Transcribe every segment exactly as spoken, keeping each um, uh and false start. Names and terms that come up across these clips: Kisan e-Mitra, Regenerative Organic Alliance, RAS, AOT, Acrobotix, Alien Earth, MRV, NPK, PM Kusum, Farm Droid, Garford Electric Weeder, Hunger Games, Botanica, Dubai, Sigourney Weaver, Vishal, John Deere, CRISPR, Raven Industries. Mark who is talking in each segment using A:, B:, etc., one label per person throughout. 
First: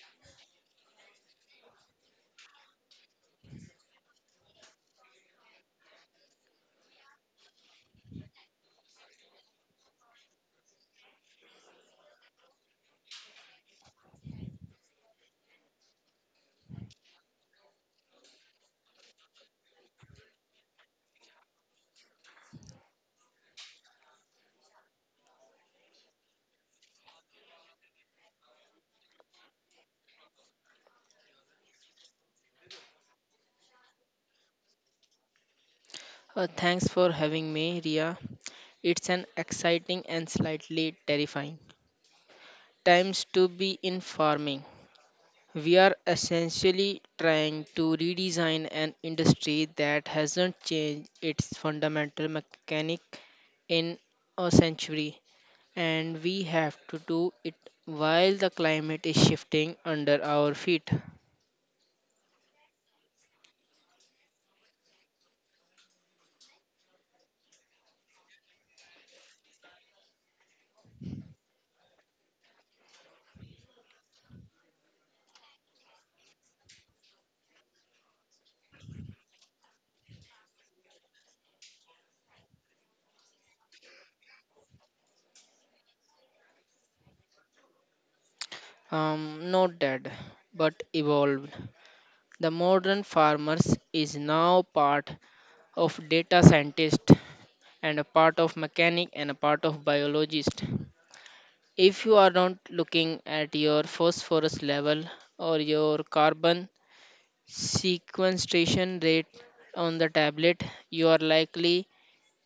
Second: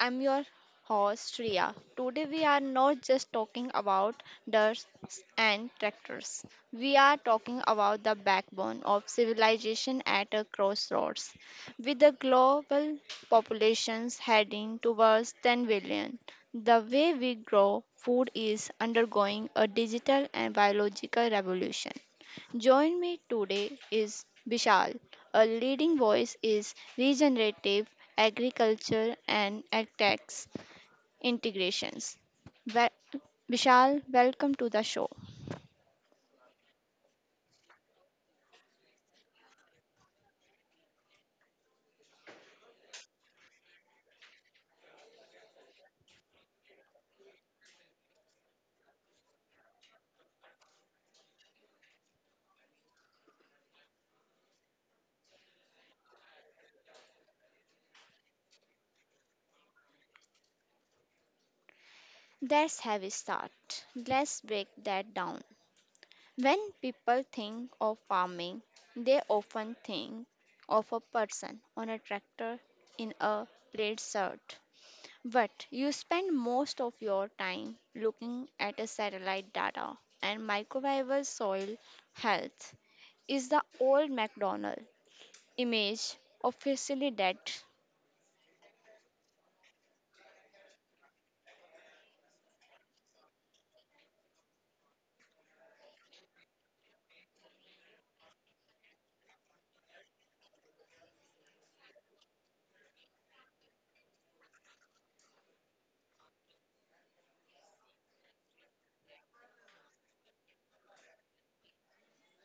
A: I'm your host Ria. Today we are not just talking about dirt and tractors. We are talking about the backbone of civilization at a crossroads. With the global populations heading towards 10 billion, the way we grow food is undergoing a digital and biological revolution. Join me today is Vishal, a leading voice is regenerative agriculture and ag tax integrations. Wel- Vishal, welcome to the show.
B: Uh, thanks for having me, Ria. It's an exciting and slightly terrifying times to be in farming. We are essentially trying to redesign an industry that hasn't changed its fundamental mechanic in a century, and we have to do it while the climate is shifting under our feet.
A: That's have a start. Let's break that down. When people think of farming, they often think of a person on a tractor in a plaid shirt. But you spend most of your time looking at a satellite data and microbial soil health is the old McDonald image officially dead.
B: Um, not dead, but evolved. The modern farmers is now part of data scientist and a part of mechanic and a part of biologist. If you are not looking at your phosphorus level or your carbon sequestration rate on the tablet, you are likely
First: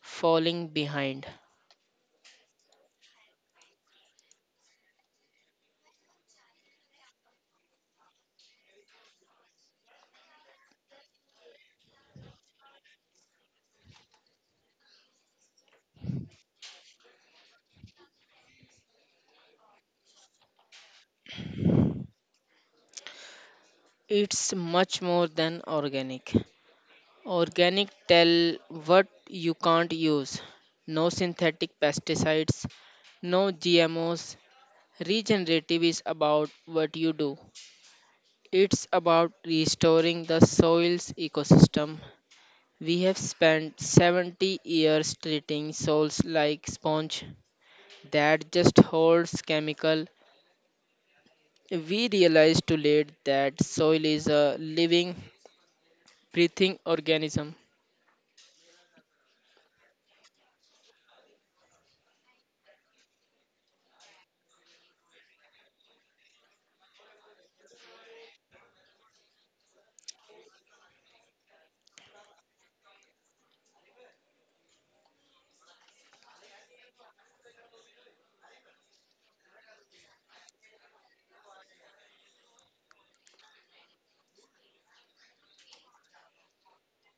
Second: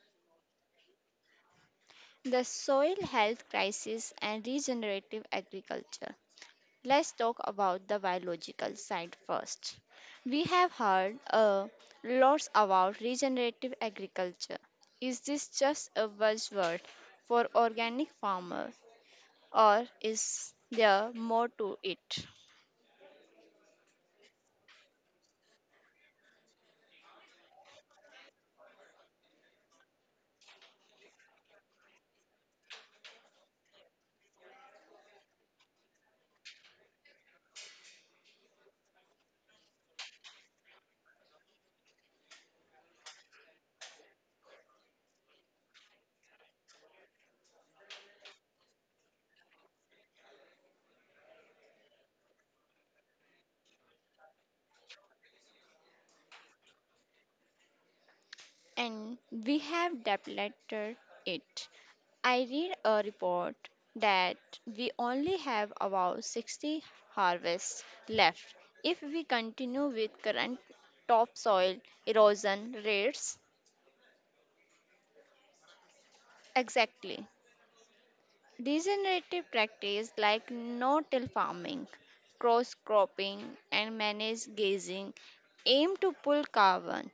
B: falling behind.
A: The soil health crisis and regenerative agriculture. Let's talk about the biological side first. We have heard uh, lots about regenerative agriculture. Is this just a buzzword for organic farmer or is there more to it?
B: It's much more than organic. Organic tell what you can't use. No synthetic pesticides, no G M Os. Regenerative is about what you do. It's about restoring the soil's ecosystem. We have spent seventy years treating soils like sponge that just holds chemical. We realized too late that soil is a living, breathing organism.
A: And we have depleted it. I read a report that we only have about sixty harvests left if we continue with current topsoil erosion rates. Exactly. Degenerative practice like no-till farming, cross-cropping, and managed grazing aim to pull carbon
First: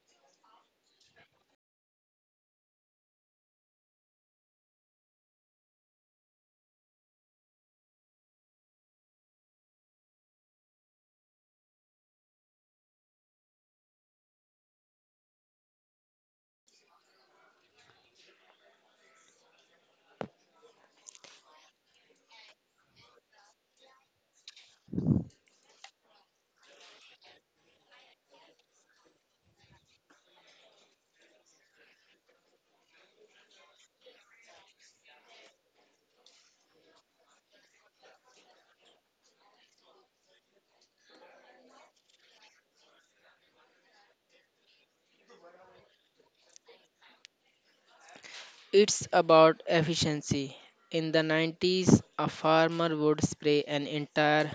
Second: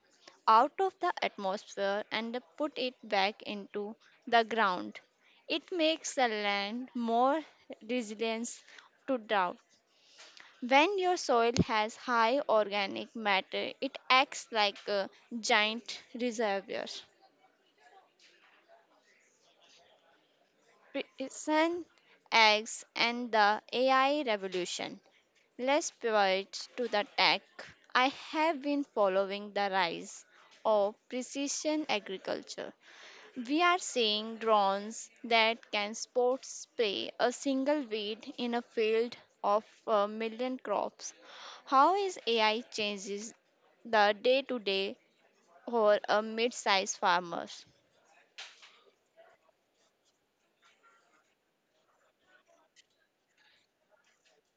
A: out of the atmosphere and put it back into the ground. It makes the land more resilient to drought. When your soil has high organic matter, it acts like a giant reservoir. Precision eggs and the A I revolution. Let's pivot to the tech. I have been following the rise of precision agriculture. We are seeing drones that can spot spray a single weed in a field of a million crops. How is A I changes the day-to-day for a mid-sized farmer?
B: It's about efficiency. In the nineties, a farmer would spray an entire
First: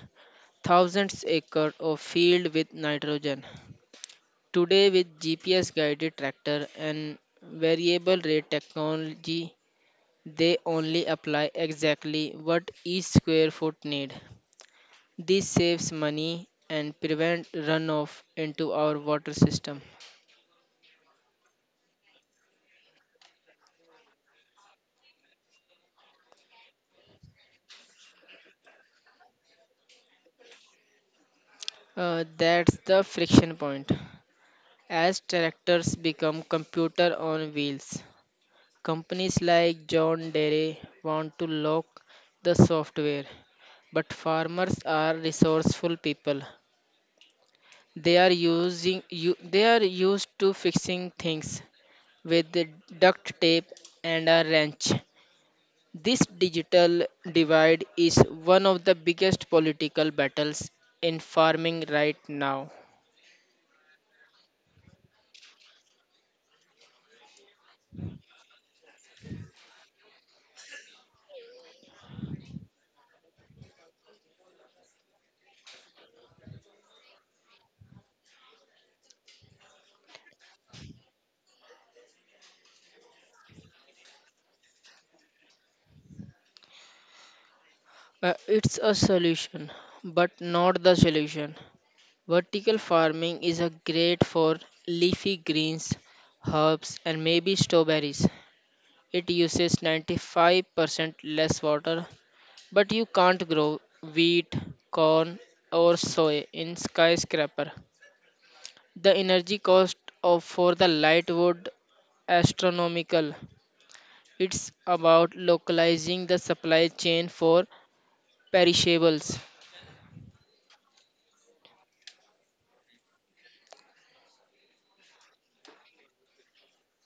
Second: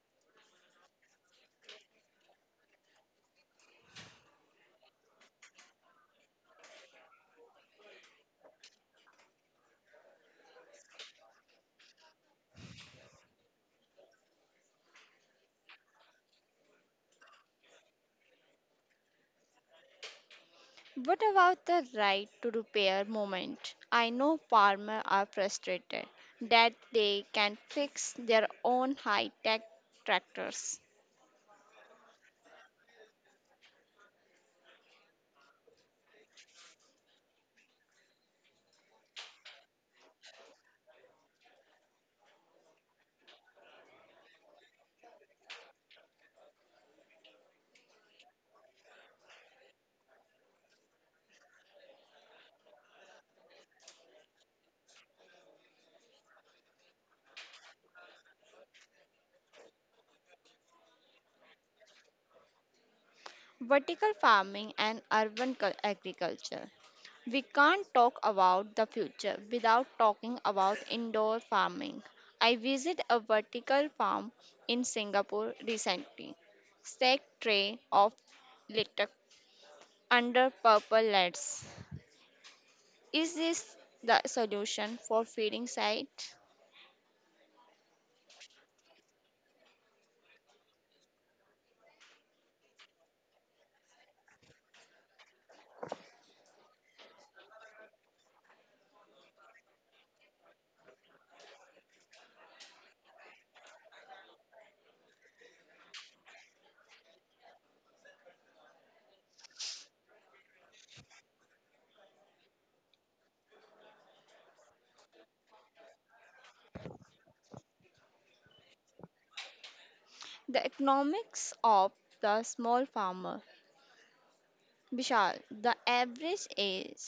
B: thousands acre of field with nitrogen. Today, with G P S guided tractor and variable rate technology, they only apply exactly what each square foot need. This saves money and prevent runoff into our water system.
A: What about the right to repair moment? I know farmers are frustrated that they can fix their own high tech tractors.
B: Uh, that's the friction point. As tractors become computer on wheels, companies like John Deere want to lock the software. But farmers are resourceful people. They are using you, they are used to fixing things with the duct tape and a wrench. This digital divide is one of the biggest political battles in farming right now.
A: Vertical farming and urban cul- agriculture. We can't talk about the future without talking about indoor farming. I visited a vertical farm in Singapore recently. Stacked tray of litter under purple lights. Is this the solution for feeding sight?
B: Uh, it's a solution, but not the solution. Vertical farming is a great for leafy greens, herbs, and maybe strawberries. It uses ninety-five percent less water, but you can't grow wheat, corn, or soy in skyscraper. The energy cost of for the light wood astronomical. It's about localizing the supply chain for perishables.
A: The economics of the small farmer. Vishal, the average age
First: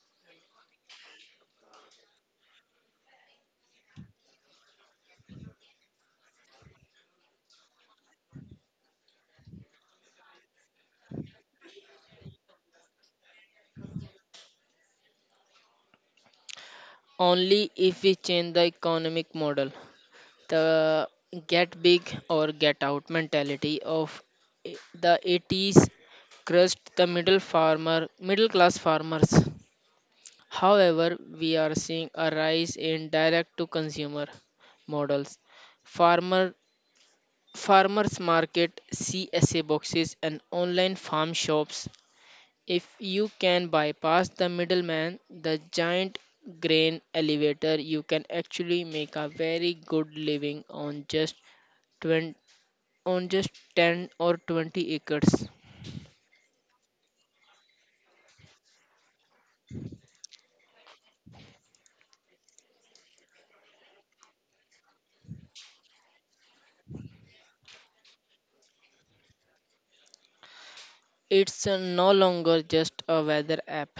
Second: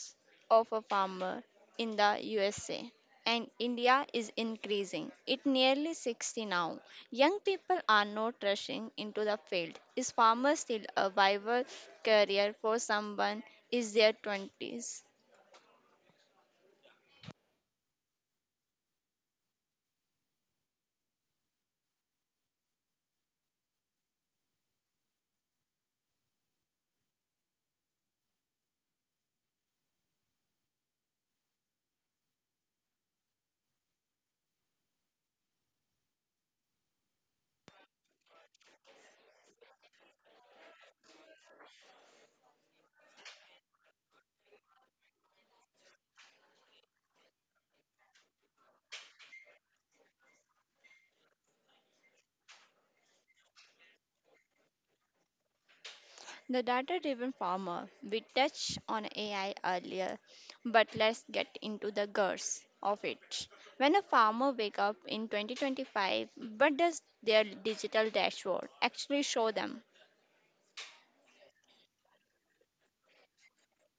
A: of a farmer in the U S A and India is increasing. It nearly sixty now. Young people are not rushing into the field. Is farmer still a viable career for someone in their twenties?
B: Only if we change the economic model. The get big or get out mentality of i- the eighties crushed the middle farmer, middle class farmers. However, we are seeing a rise in direct to consumer models. Farmer farmers market, C S A boxes and online farm shops. If you can bypass the middleman, the giant grain elevator, you can actually make a very good living on just 20, on just ten or twenty acres.
A: The data driven farmer, we touched on A I earlier, but let's get into the guts of it. When a farmer wake up in twenty twenty-five, what does their digital dashboard actually show them?
B: It's uh, no longer just a weather app.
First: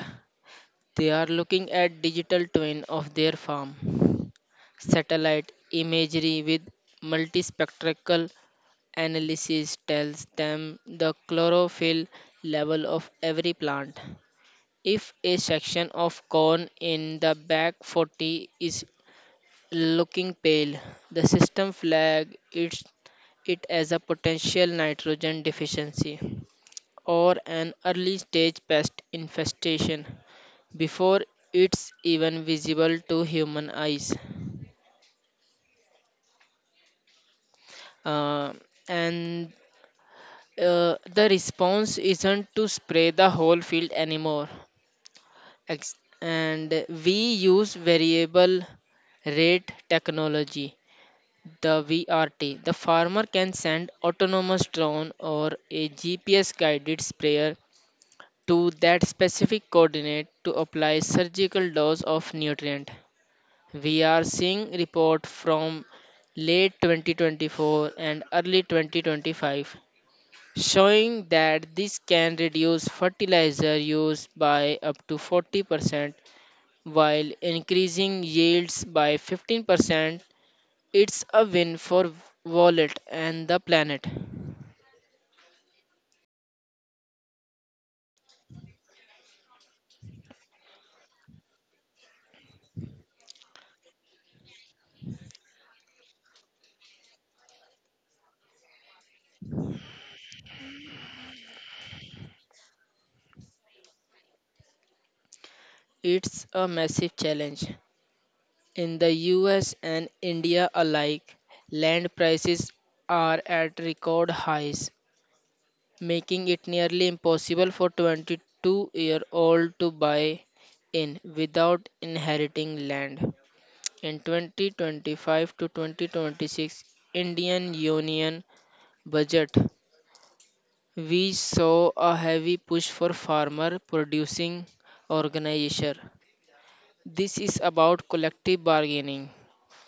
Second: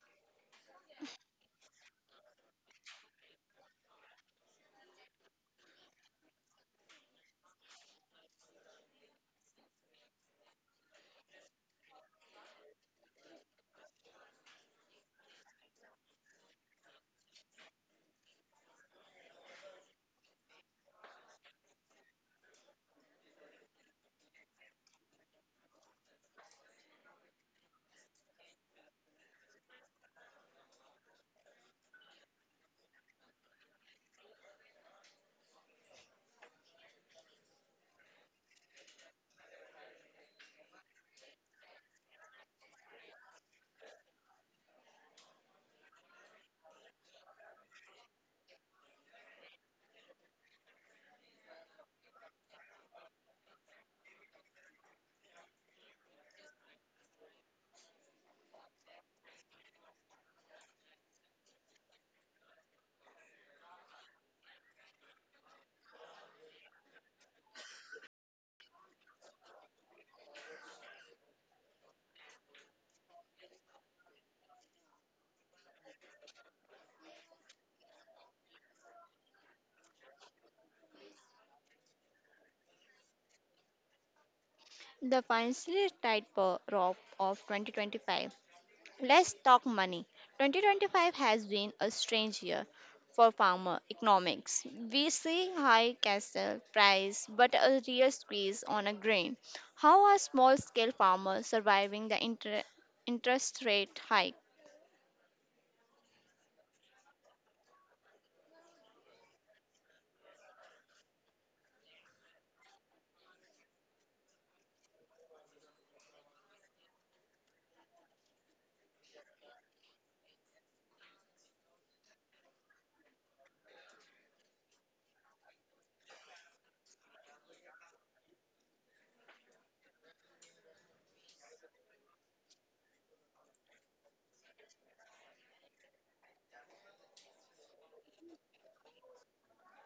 B: They are looking at digital twin of their farm, satellite imagery with multispectral analysis tells them the chlorophyll level of every plant. If a section of corn in the back forty is looking pale, the system flag it's, it as a potential nitrogen deficiency or an early stage pest infestation before it's even visible to human eyes. Uh, and uh, the response isn't to spray the whole field anymore. Ex- and we use variable rate technology, the V R T. The farmer can send autonomous drone or a G P S guided sprayer to that specific coordinate to apply surgical dose of nutrient. We are seeing report from late twenty twenty-four and early twenty twenty-five showing that this can reduce fertilizer use by up to forty percent while increasing yields by fifteen percent. It's a win for wallet and the planet.
A: The financially tight rope of twenty twenty-five. Let's talk money. twenty twenty-five has been a strange year for farmer economics. We see high castle price but a real squeeze on a grain. How are small scale farmers surviving the inter- interest rate hike?
B: It's a massive challenge. In the U S and India alike, land prices are at record highs, making it nearly impossible for twenty-two-year-old to buy in without inheriting land. In twenty twenty-five to twenty twenty-six Indian Union budget, we saw a heavy push for farmer producing organization. This is about collective bargaining.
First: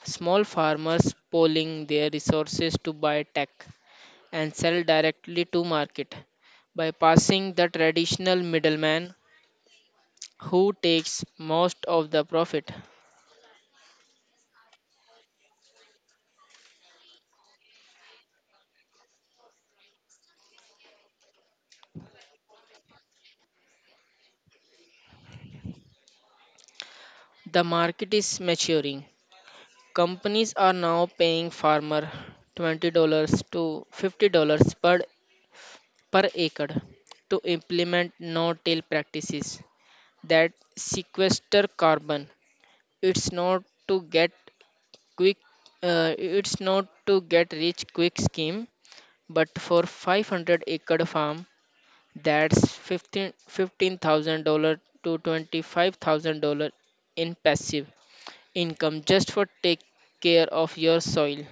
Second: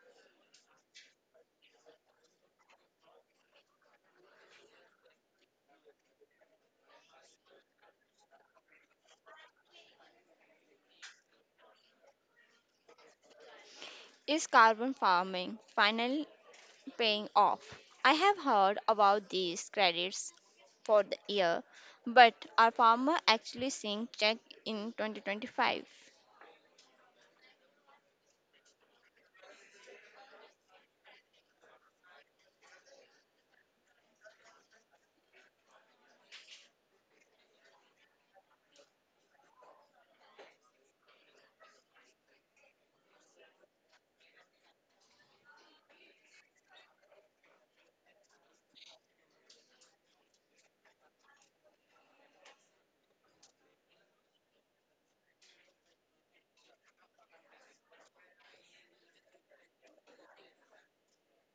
B: Small farmers pooling their resources to buy tech and sell directly to market, bypassing the traditional middleman who takes most of the profit.
A: Is carbon farming finally paying off? I have heard about these credits for the year, but are farmers actually seeing check in twenty twenty-five?
B: The market is maturing. Companies are now paying farmer twenty dollars to fifty dollars per per acre to implement no-till practices that sequester carbon. It's not to get quick, uh, it's not to get rich quick scheme, but for five hundred acre farm, that's 15 fifteen thousand dollars to twenty-five thousand dollars in passive income just for take care of your soil.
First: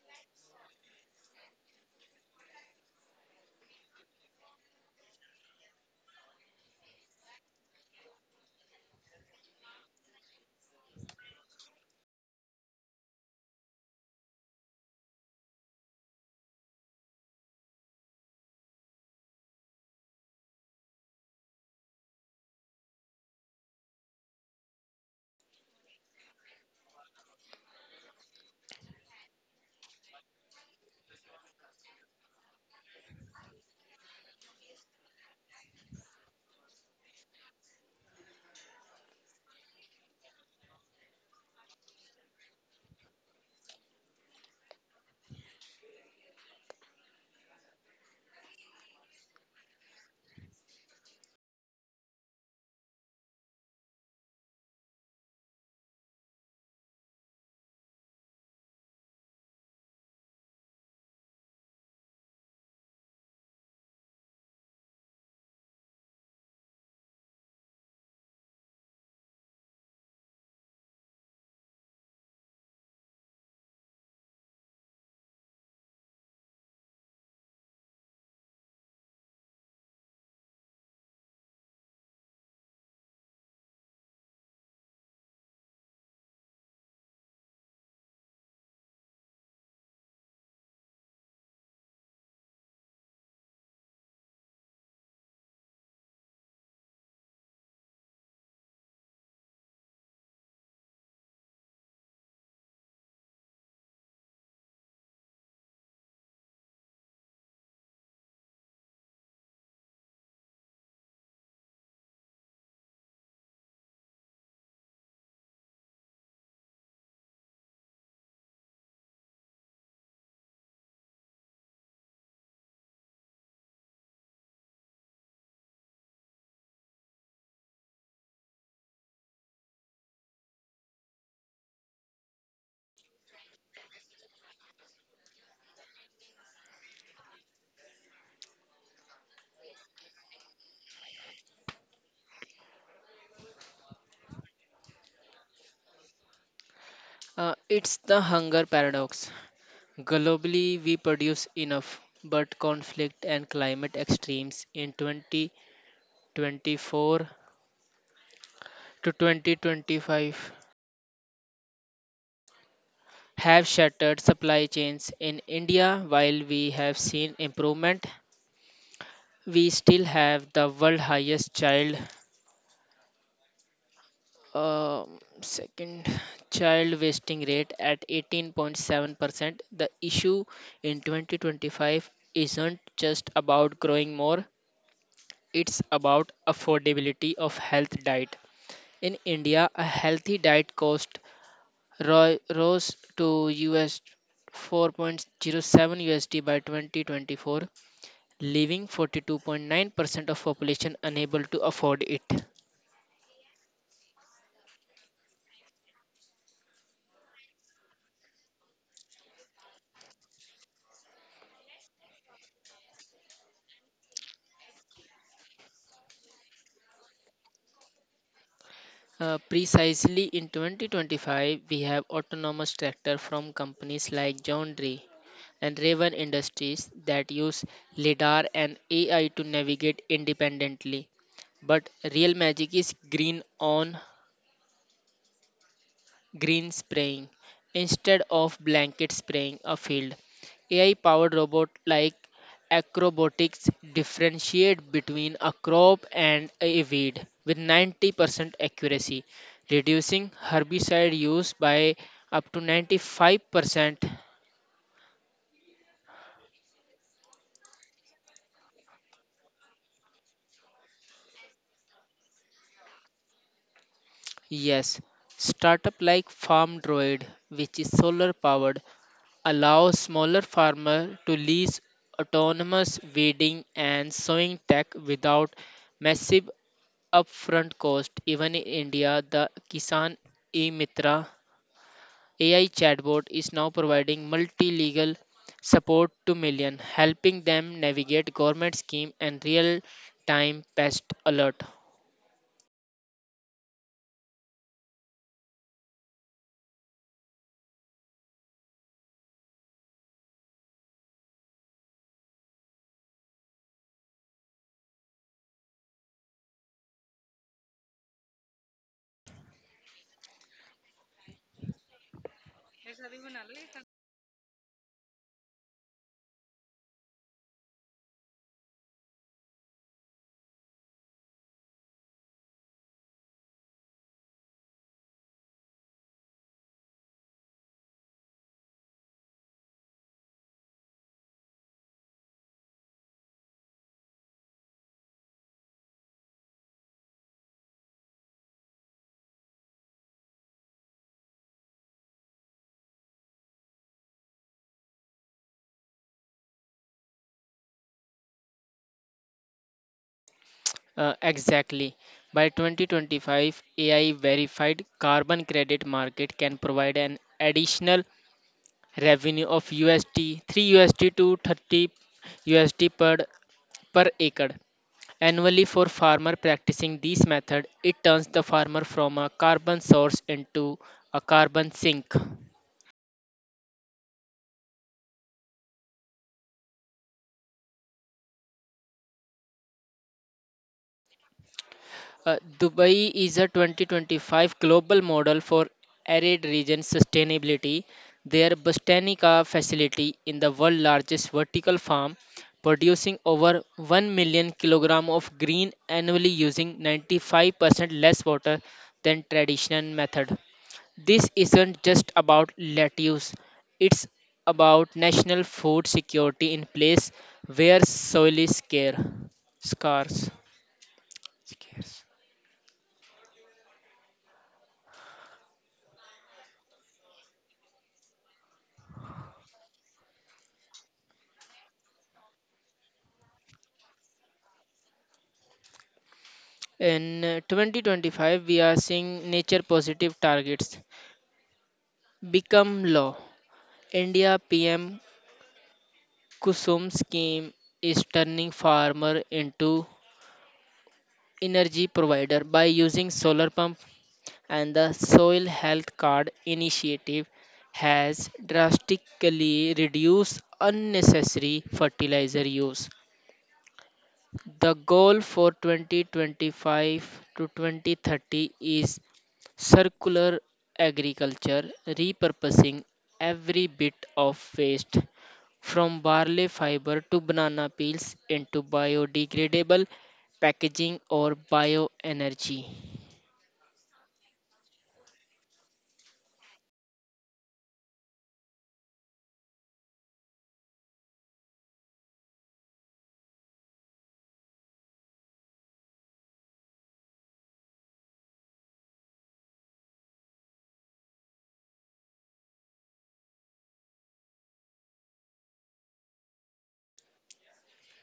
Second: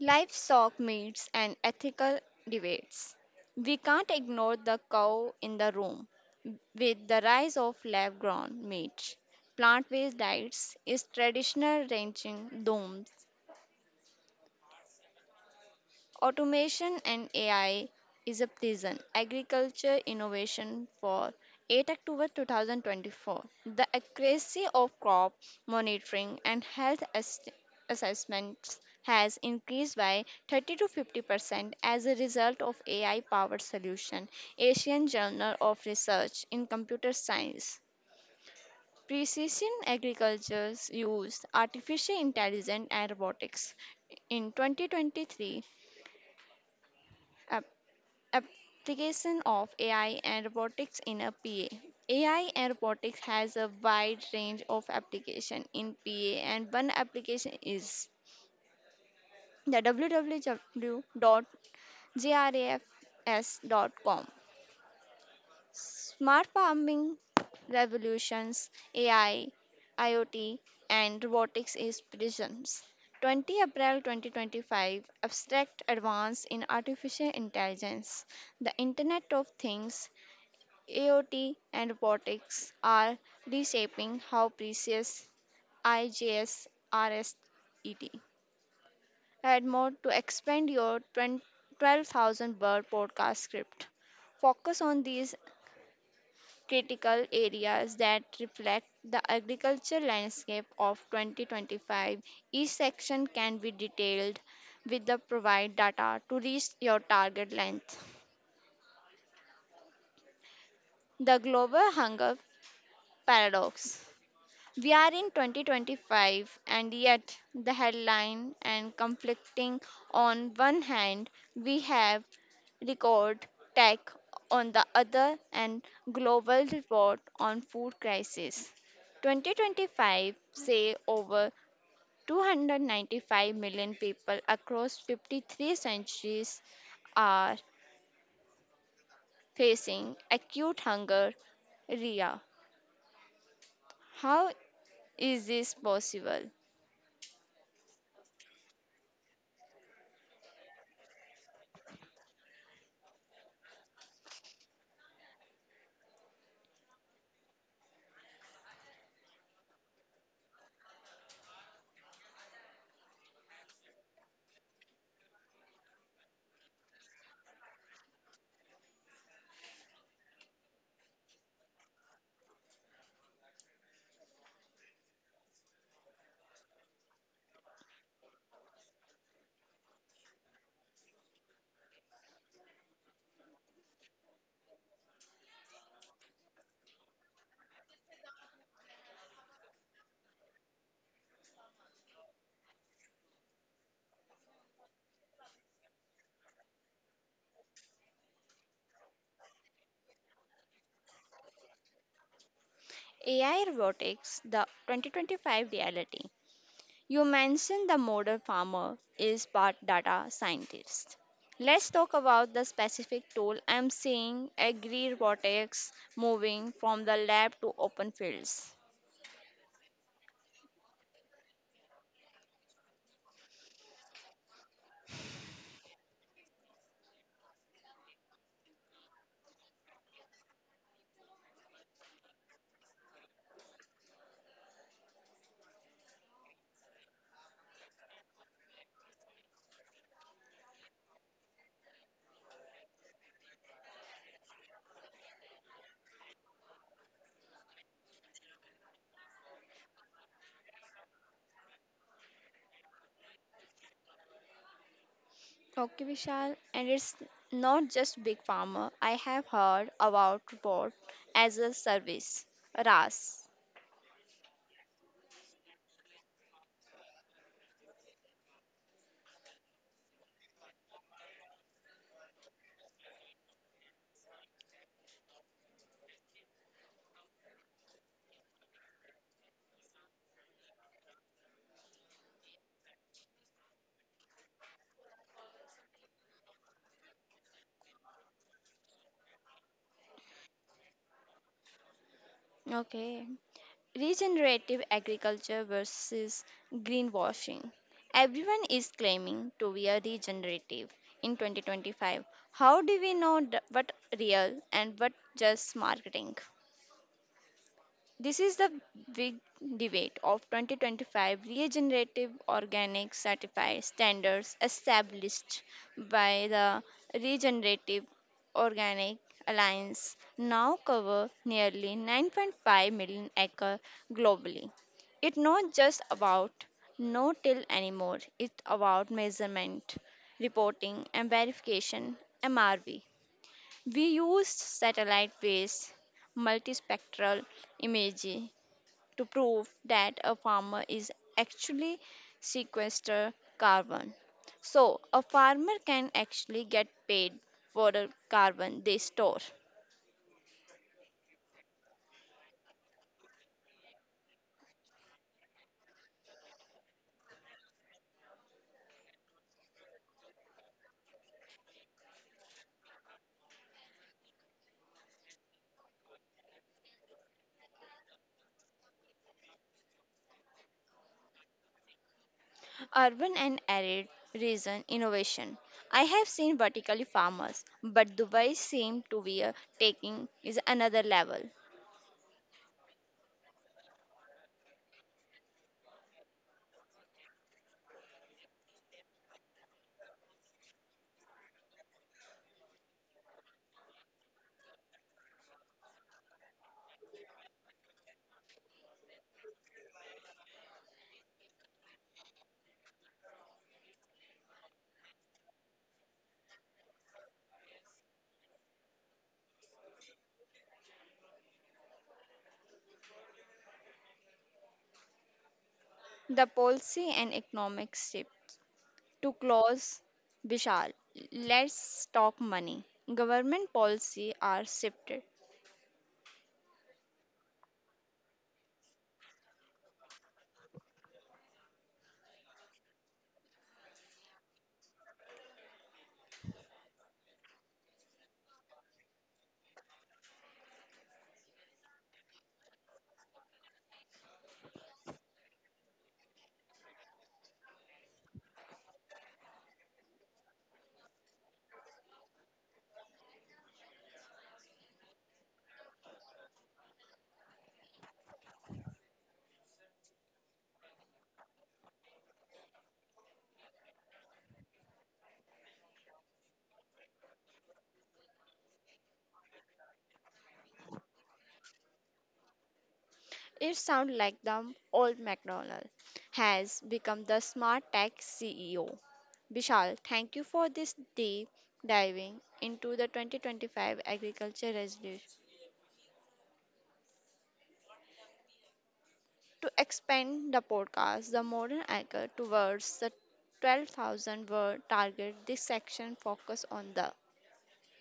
A: Livestock meets and ethical debates. We can't ignore the cow in the room. With the rise of lab grown meat, plant based diets is traditional ranching doomed? Automation and A I is a prison. Agriculture Innovation for eight October two thousand twenty-four. The accuracy of crop monitoring and health ass- assessments has increased by thirty to fifty percent as a result of A I powered solution. Asian Journal of Research in Computer Science. Precision agriculture's use artificial intelligence and robotics. In twenty twenty-three, application of A I and robotics in a P A. A I and robotics has a wide range of application in P A and one application is the w w w dot j r a f s dot com. Smart farming revolutions, A I, IoT and robotics is presence. twenty April twenty twenty-five Abstract Advance in Artificial Intelligence, the Internet of Things, A O T and robotics are reshaping how precious I J S R S E T. Add more to expand your twenty twelve thousand word podcast script. Focus on these critical areas that reflect the agriculture landscape of twenty twenty-five. Each section can be detailed with the provide data to reach your target length. The global hunger paradox. We are in twenty twenty-five, and yet the headline and conflicting on one hand, we have record tech on the other, and global report on food crisis. twenty twenty-five say over 295 million people across fifty-three centuries are facing acute hunger. Ria, how is this possible?
B: Uh, it's the hunger paradox. Globally, we produce enough, but conflict and climate extremes in twenty twenty-four to twenty twenty-five have shattered supply chains in India. While we have seen improvement, we still have the world highest child um, second child wasting rate at eighteen point seven percent. The issue in twenty twenty-five isn't just about growing more, it's about affordability of health diet. In India, a healthy diet cost ro- rose to U S four point zero seven U S D by twenty twenty-four, leaving forty-two point nine percent of population unable to afford it.
A: A I robotics, the twenty twenty-five reality. You mentioned the model farmer is part data scientist. Let's talk about the specific tool I'm seeing agri robotics moving from the lab to open fields.
B: Uh, precisely in twenty twenty-five, we have autonomous tractor from companies like John Deere and Raven Industries that use LiDAR and A I to navigate independently. But real magic is green on green spraying instead of blanket spraying a field. A I powered robot like Acrobotix differentiate between a crop and a weed with ninety percent accuracy, reducing herbicide use by up to ninety-five percent.
A: Okay, Vishal, and it's not just big farmer. I have heard about robot as a service, R A S.
B: Yes, startup like Farm Droid, which is solar powered, allow smaller farmers to lease autonomous weeding and sowing tech without massive upfront cost. Even in India, the Kisan e-Mitra A I chatbot is now providing multi-legal support to million, helping them navigate government scheme and real-time pest alert.
A: Okay. Regenerative agriculture versus greenwashing. Everyone is claiming to be a regenerative in twenty twenty-five. How do we know th- what real and what just marketing? This is the big debate of twenty twenty-five regenerative organic certified standards established by the Regenerative Organic Alliance now cover nearly 9.5 million acres globally. It's not just about no till anymore, it's about measurement, reporting, and verification. M R V. We used satellite based multispectral imaging to prove that a farmer is actually sequester carbon. So a farmer can actually get paid for the carbon they store.
B: Uh, exactly. By twenty twenty-five, A I verified carbon credit market can provide an additional revenue of U S D three USD to thirty U S D per per acre annually for farmer practicing this method. It turns the farmer from a carbon source into a carbon sink.
A: Urban and arid region innovation. I have seen vertically farmers, but Dubai seems to be a taking is another level.
B: Uh, Dubai is a twenty twenty-five global model for arid region sustainability. Their Botanica facility in the world largest vertical farm producing over one million kilogram of green annually using ninety-five percent less water than traditional method. This isn't just about lettuce, it's about national food security in place where soil is scarce. scarce. scarce.
A: The policy and economic shift. To close, Vishal, let's talk money. Government policy are shifted.
B: In uh, twenty twenty-five, we are seeing nature positive targets become law. India P M Kusum scheme is turning farmer into energy provider by using solar pump and the soil health card initiative has drastically reduced unnecessary fertilizer use. The goal for twenty twenty-five to twenty thirty is circular agriculture, repurposing every bit of waste from barley fiber to banana peels into biodegradable packaging or bioenergy.
A: It sounds like the old McDonald has become the smart tech C E O. Vishal, thank you for this deep diving into the twenty twenty-five agriculture resolution. To expand the podcast, the modern agri towards the twelve thousand word target, this section focus on the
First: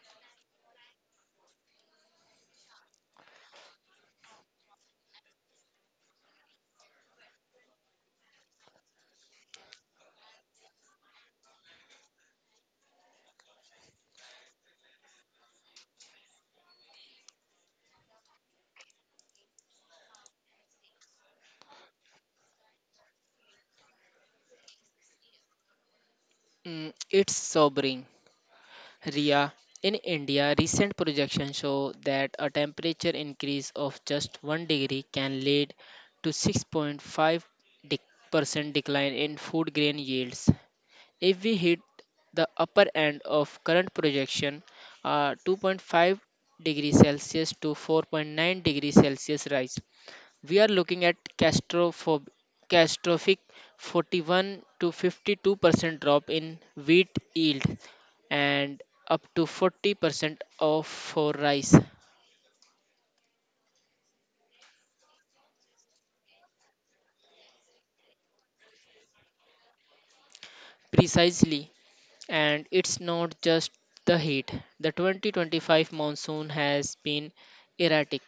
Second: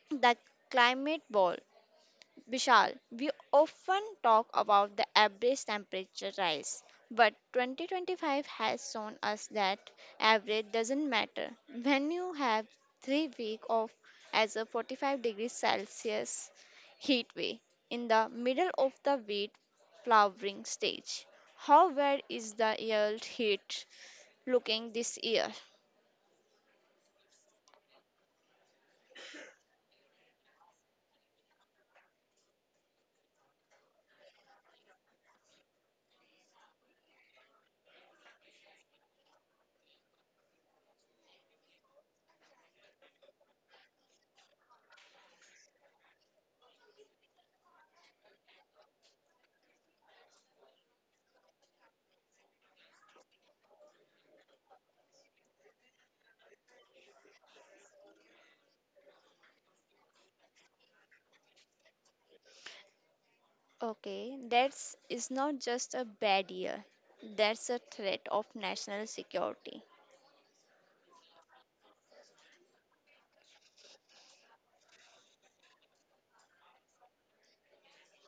A: the climate ball. Vishal, we often talk about the average temperature rise, but twenty twenty-five has shown us that average doesn't matter. When you have three weeks of as a forty-five degrees Celsius heat wave in the middle of the wheat flowering stage, how well is the yield heat looking this year?
B: Mm, it's sobering, Ria. In India, recent projections show that a temperature increase of just one degree can lead to six point five percent decline in food grain yields. If we hit the upper end of current projection, uh, two point five degrees Celsius to four point nine degrees Celsius rise, we are looking at castrophob- catastrophic forty-one to fifty-two percent drop in wheat yield and up to forty percent of for rice.
A: Okay, that's is not just a bad year. That's a threat of national security.
B: Precisely. And it's not just the heat. The twenty twenty-five monsoon has been erratic,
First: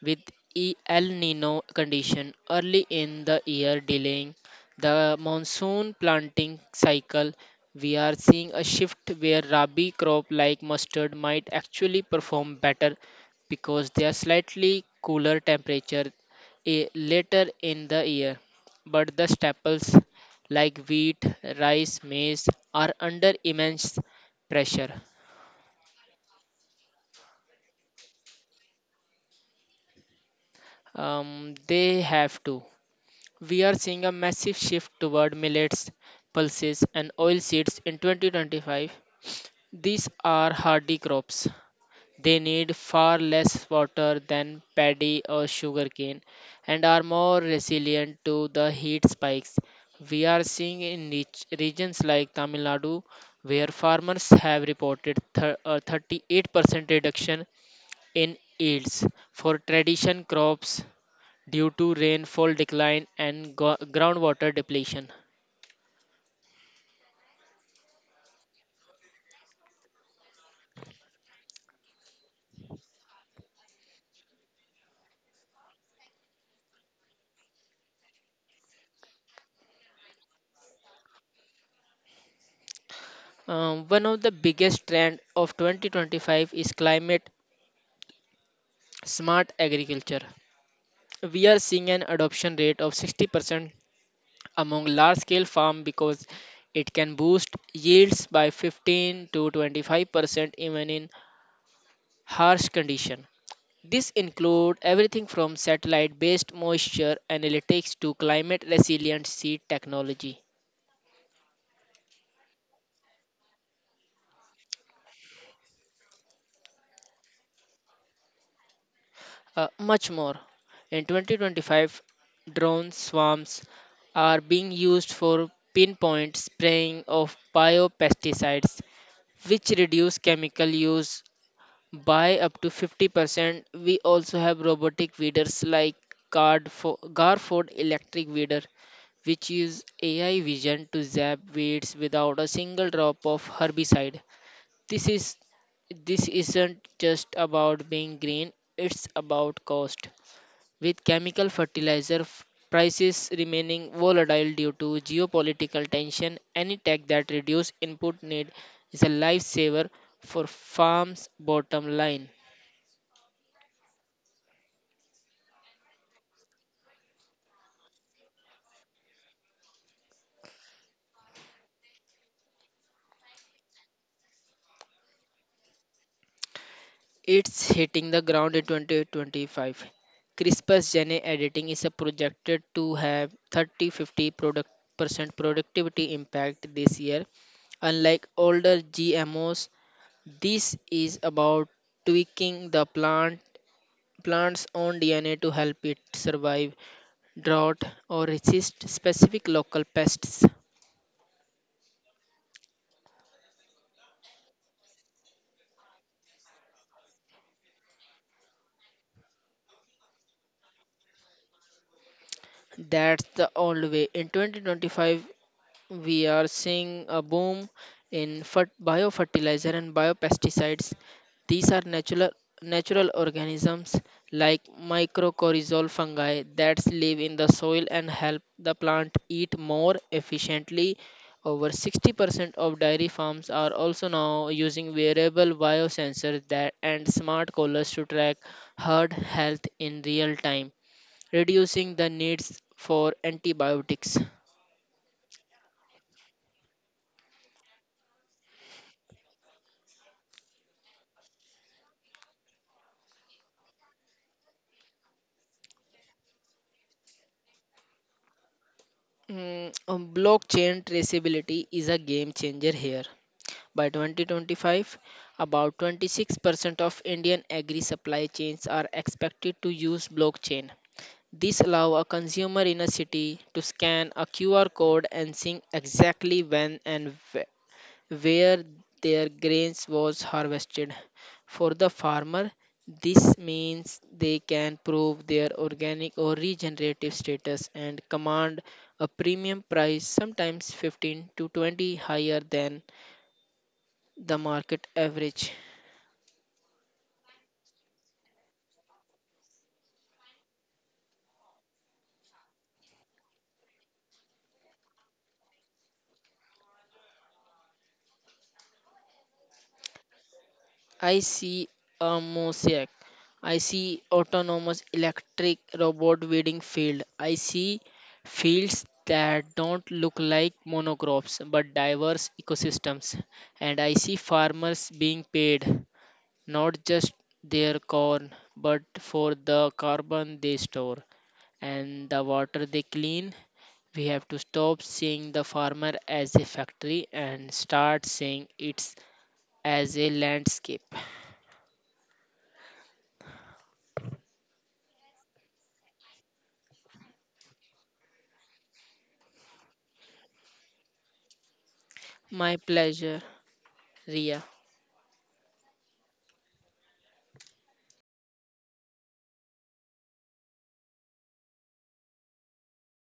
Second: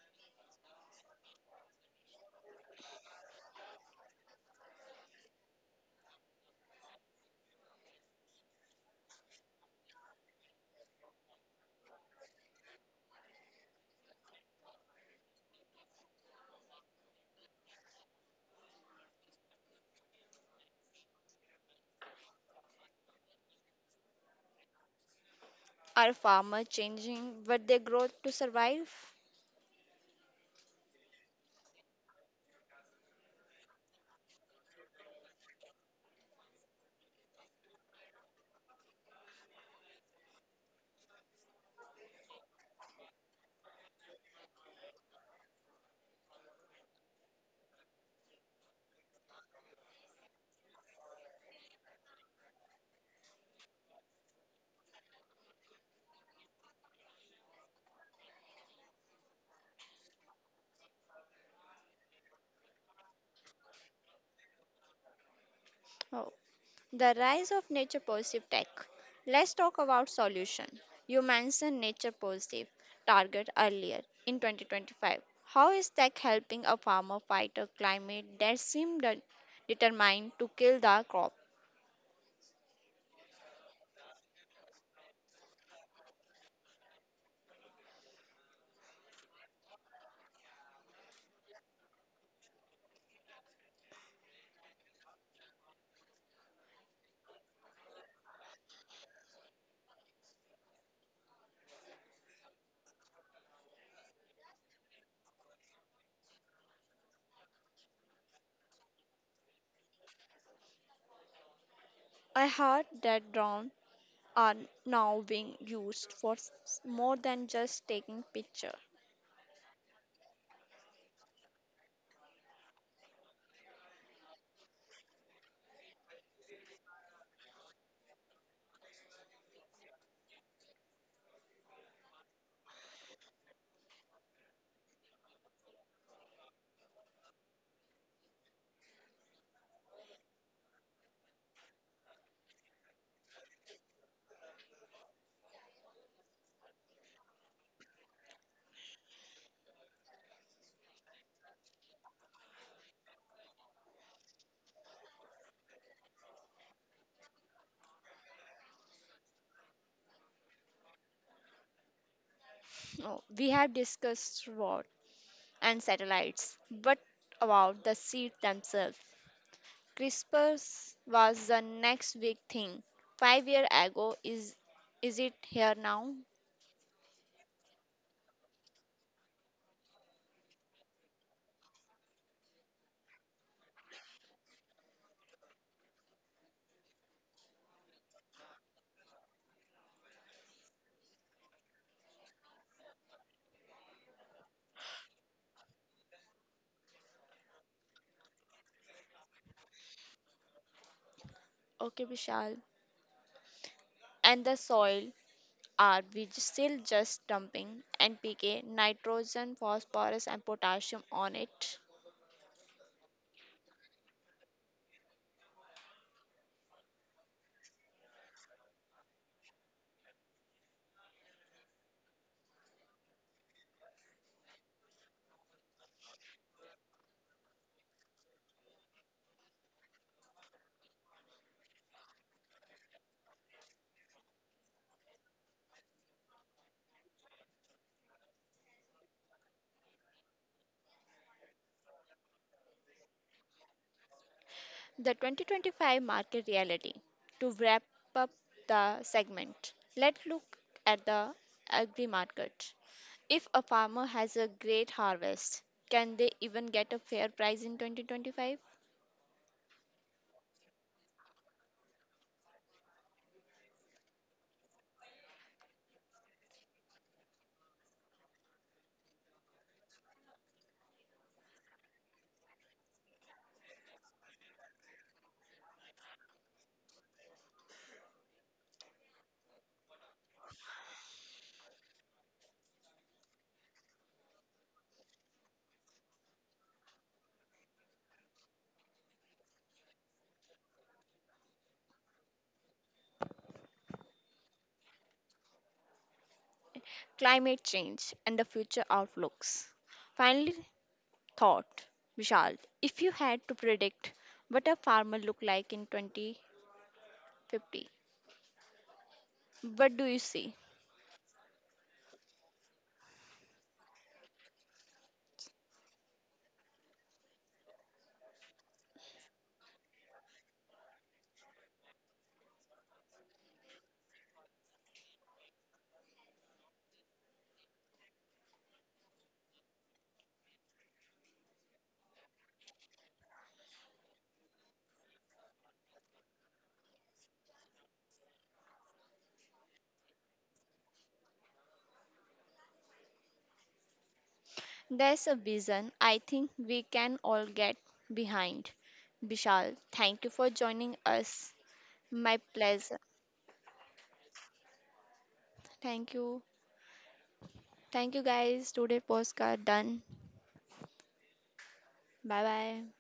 B: with E- El Nino condition early in the year delaying the monsoon planting cycle. We are seeing a shift where rabi crop like mustard might actually perform better because they are slightly cooler temperature eh, later in the year. But the staples like wheat, rice, maize, are under immense pressure.
A: Are farmers changing what they grow to survive?
B: Um, they have to. We are seeing a massive shift toward millets, pulses, and oil seeds in twenty twenty-five. These are hardy crops. They need far less water than paddy or sugarcane and are more resilient to the heat spikes we are seeing in rich regions like Tamil Nadu where farmers have reported thir- a thirty-eight percent reduction in yields for tradition crops due to rainfall decline and go- groundwater depletion.
A: Oh, the rise of nature positive tech. Let's talk about solution. You mentioned nature positive target earlier in twenty twenty-five. How is tech helping a farmer fight a climate that seemed de- determined to kill the crop?
B: Um, one of the biggest trend of twenty twenty-five is climate smart agriculture. We are seeing an adoption rate of sixty percent among large scale farm because it can boost yields by fifteen to twenty-five percent even in harsh condition. This include everything from satellite based moisture analytics to climate resilient seed technology.
A: I heard that drones are now being used for s- more than just taking picture.
B: Uh, much more. In twenty twenty-five, drone swarms are being used for pinpoint spraying of biopesticides, which reduce chemical use by up to fifty percent. We also have robotic weeders like Gardfo- Garford Electric Weeder, which use A I vision to zap weeds without a single drop of herbicide. This is this isn't just about being green, it's about cost. With chemical fertilizer f- prices remaining volatile due to geopolitical tension, any tech that reduces input need is a lifesaver for farms' bottom line.
A: Oh, we have discussed what and satellites. But about the seeds themselves, CRISPR was the next big thing. Five years ago, is is it here now?
B: It's hitting the ground in two thousand twenty-five. CRISPR's gene editing is projected to have thirty fifty product percent productivity impact this year. Unlike older G M Os, this is about tweaking the plant plant's own D N A to help it survive drought or resist specific local pests.
A: Okay, Vishal. And the soil are we j- still just dumping N P K, nitrogen, phosphorus, and potassium on it?
B: That's the old way. In twenty twenty-five, we are seeing a boom in fert- biofertilizer and biopesticides. These are natural natural organisms like mycorrhizal fungi that live in the soil and help the plant eat more efficiently. Over sixty percent of dairy farms are also now using wearable biosensors that and smart collars to track herd health in real time, reducing the needs for antibiotics.
A: The twenty twenty-five market reality. To wrap up the segment, let's look at the agri market. If a farmer has a great harvest, can they even get a fair price in twenty twenty-five?
B: Mm, um, blockchain traceability is a game changer here. By twenty twenty-five, about twenty-six percent of Indian agri supply chains are expected to use blockchain. This allows a consumer in a city to scan a Q R code and see exactly when and wh- where their grains was harvested. For the farmer, this means they can prove their organic or regenerative status and command a premium price, sometimes fifteen to twenty higher than the market average.
A: Climate change and the future outlooks. Finally, thought Vishal, if you had to predict what a farmer look like in twenty fifty, what do you see?
B: I see a mosaic. I see autonomous electric robot weeding field. I see fields that don't look like monocrops but diverse ecosystems. And I see farmers being paid not just their corn but for the carbon they store and the water they clean. We have to stop seeing the farmer as a factory and start seeing it as a landscape.
A: There's a vision I think we can all get behind. Vishal, thank you for joining us. My
B: My
A: pleasure.
B: pleasure, Ria.
A: Thank you. Thank you guys. Today postcard done. Bye bye.